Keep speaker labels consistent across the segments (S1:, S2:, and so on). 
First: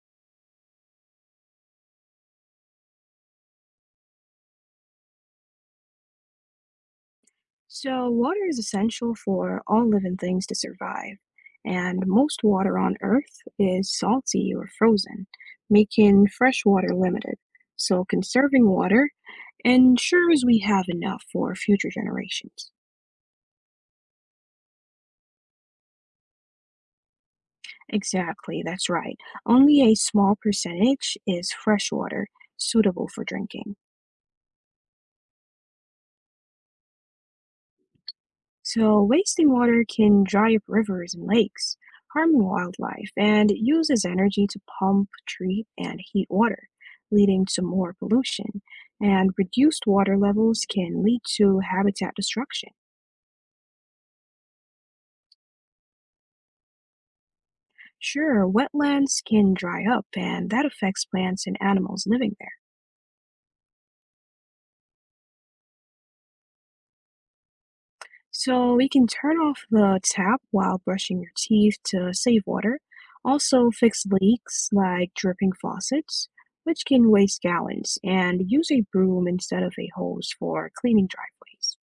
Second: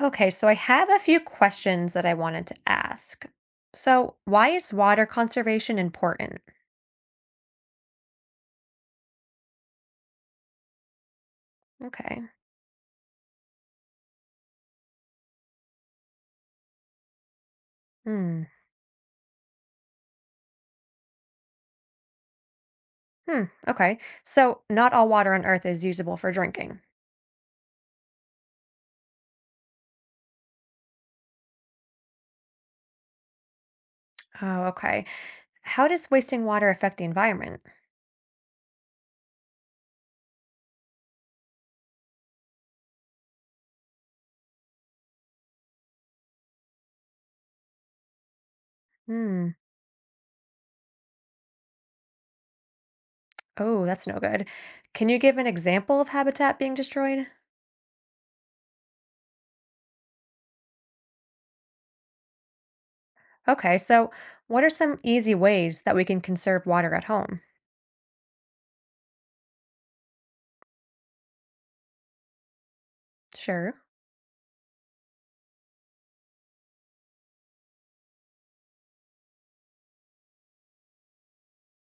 S1: Okay, so I have a few questions that I wanted to ask. So, why is water conservation important?
S2: So, water is essential for all living things to survive, and
S1: Okay.
S2: most water on Earth is salty or frozen, making fresh water limited. So,
S1: Hmm.
S2: conserving water ensures we have enough for future generations.
S1: Hmm. Okay. So, not all water on Earth is usable for drinking.
S2: Exactly, that's right. Only a small percentage is fresh water suitable for drinking.
S1: Oh, okay. How does wasting water affect the environment?
S2: So, wasting water can dry up rivers and lakes, harming wildlife, and uses energy to pump, treat, and heat water, leading to more pollution. And
S1: Hmm.
S2: reduced water levels can lead to habitat destruction.
S1: Oh, that's no good. Can you give an example of habitat being destroyed?
S2: Sure, wetlands can dry up, and that affects plants and animals living there.
S1: Okay, so what are some easy ways that we can conserve water at home?
S2: So we can turn off the tap while brushing your teeth to save water. Also,
S1: Sure.
S2: fix leaks like dripping faucets, which can waste gallons, and use a broom instead of a hose for cleaning driveways.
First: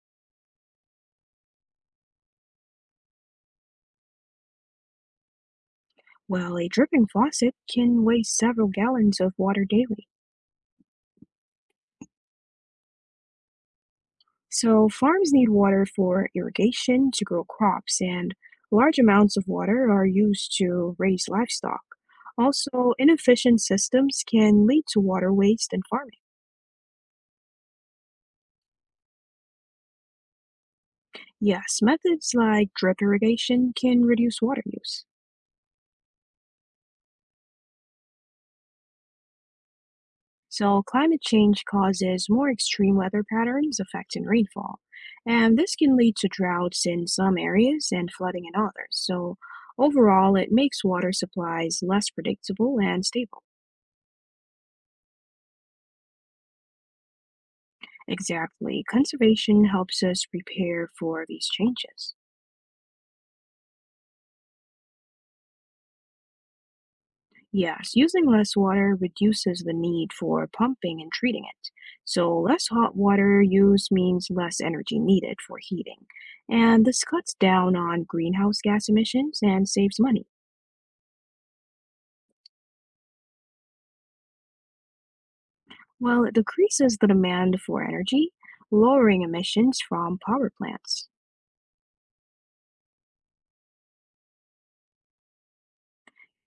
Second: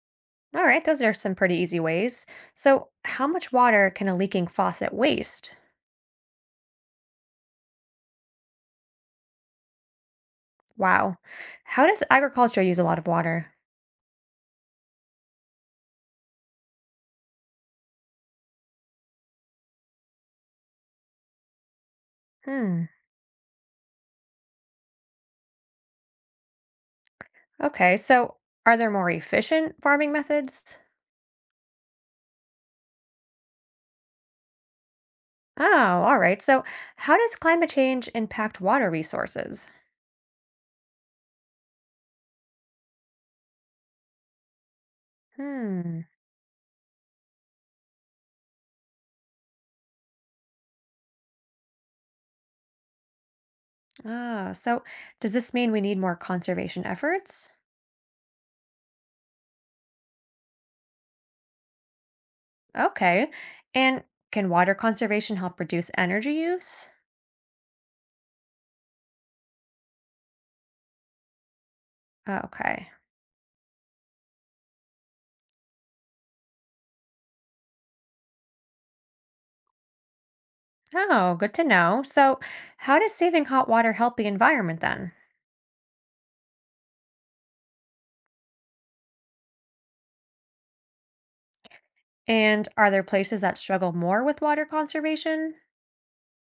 S1: All right, those are some pretty easy ways. So, how much water can a leaking faucet waste?
S2: Well, a dripping faucet can waste several gallons of water daily.
S1: Wow. How does agriculture use a lot of water?
S2: So, farms need water for irrigation to grow crops, and large amounts of water are used to raise livestock.
S1: Hmm.
S2: Also, inefficient systems can lead to water waste in farming.
S1: Okay. So, are there more efficient farming methods?
S2: Yes, methods like drip irrigation can reduce water use.
S1: Oh, all right. So, how does climate change impact water resources?
S2: So, climate change causes more extreme weather patterns affecting rainfall. And this can
S1: Hmm.
S2: lead to droughts in some areas and flooding in others. So, overall, it makes water supplies less predictable and stable.
S1: Ah, so does this mean we need more conservation efforts?
S2: Exactly. Conservation helps us prepare for these changes.
S1: Okay. And can water conservation help reduce energy use?
S2: Yes, using less water reduces the need for pumping and treating it. So, less
S1: Okay.
S2: hot water use means less energy needed for heating. And this cuts down on greenhouse gas emissions and saves money.
S1: Oh, good to know. So, how does saving hot water help the environment then?
S2: While it decreases the demand for energy, lowering emissions from power plants.
S1: And are there places that struggle more with water conservation?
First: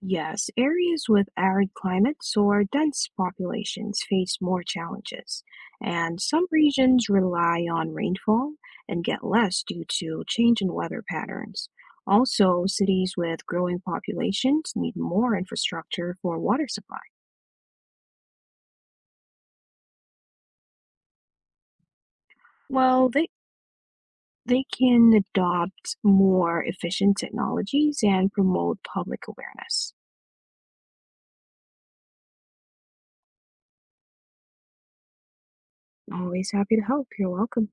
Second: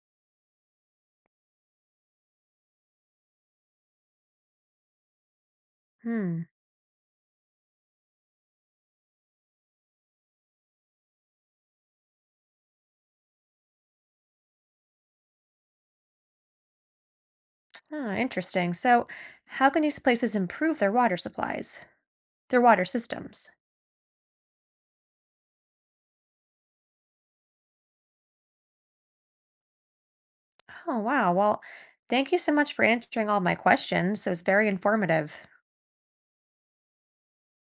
S2: Yes, areas with arid climates or dense populations face more challenges, and
S1: Hmm.
S2: some regions rely on rainfall and get less due to change in weather patterns. Also, cities with growing populations need more infrastructure for water supply.
S1: Ah, interesting. So, how can these places improve their water supplies, their water
S2: Well, they
S1: systems?
S2: they can adopt more efficient technologies and promote public awareness.
S1: Oh, wow. Well, thank you so much for answering all my questions. It was very informative.
S2: Always happy to help. You're welcome.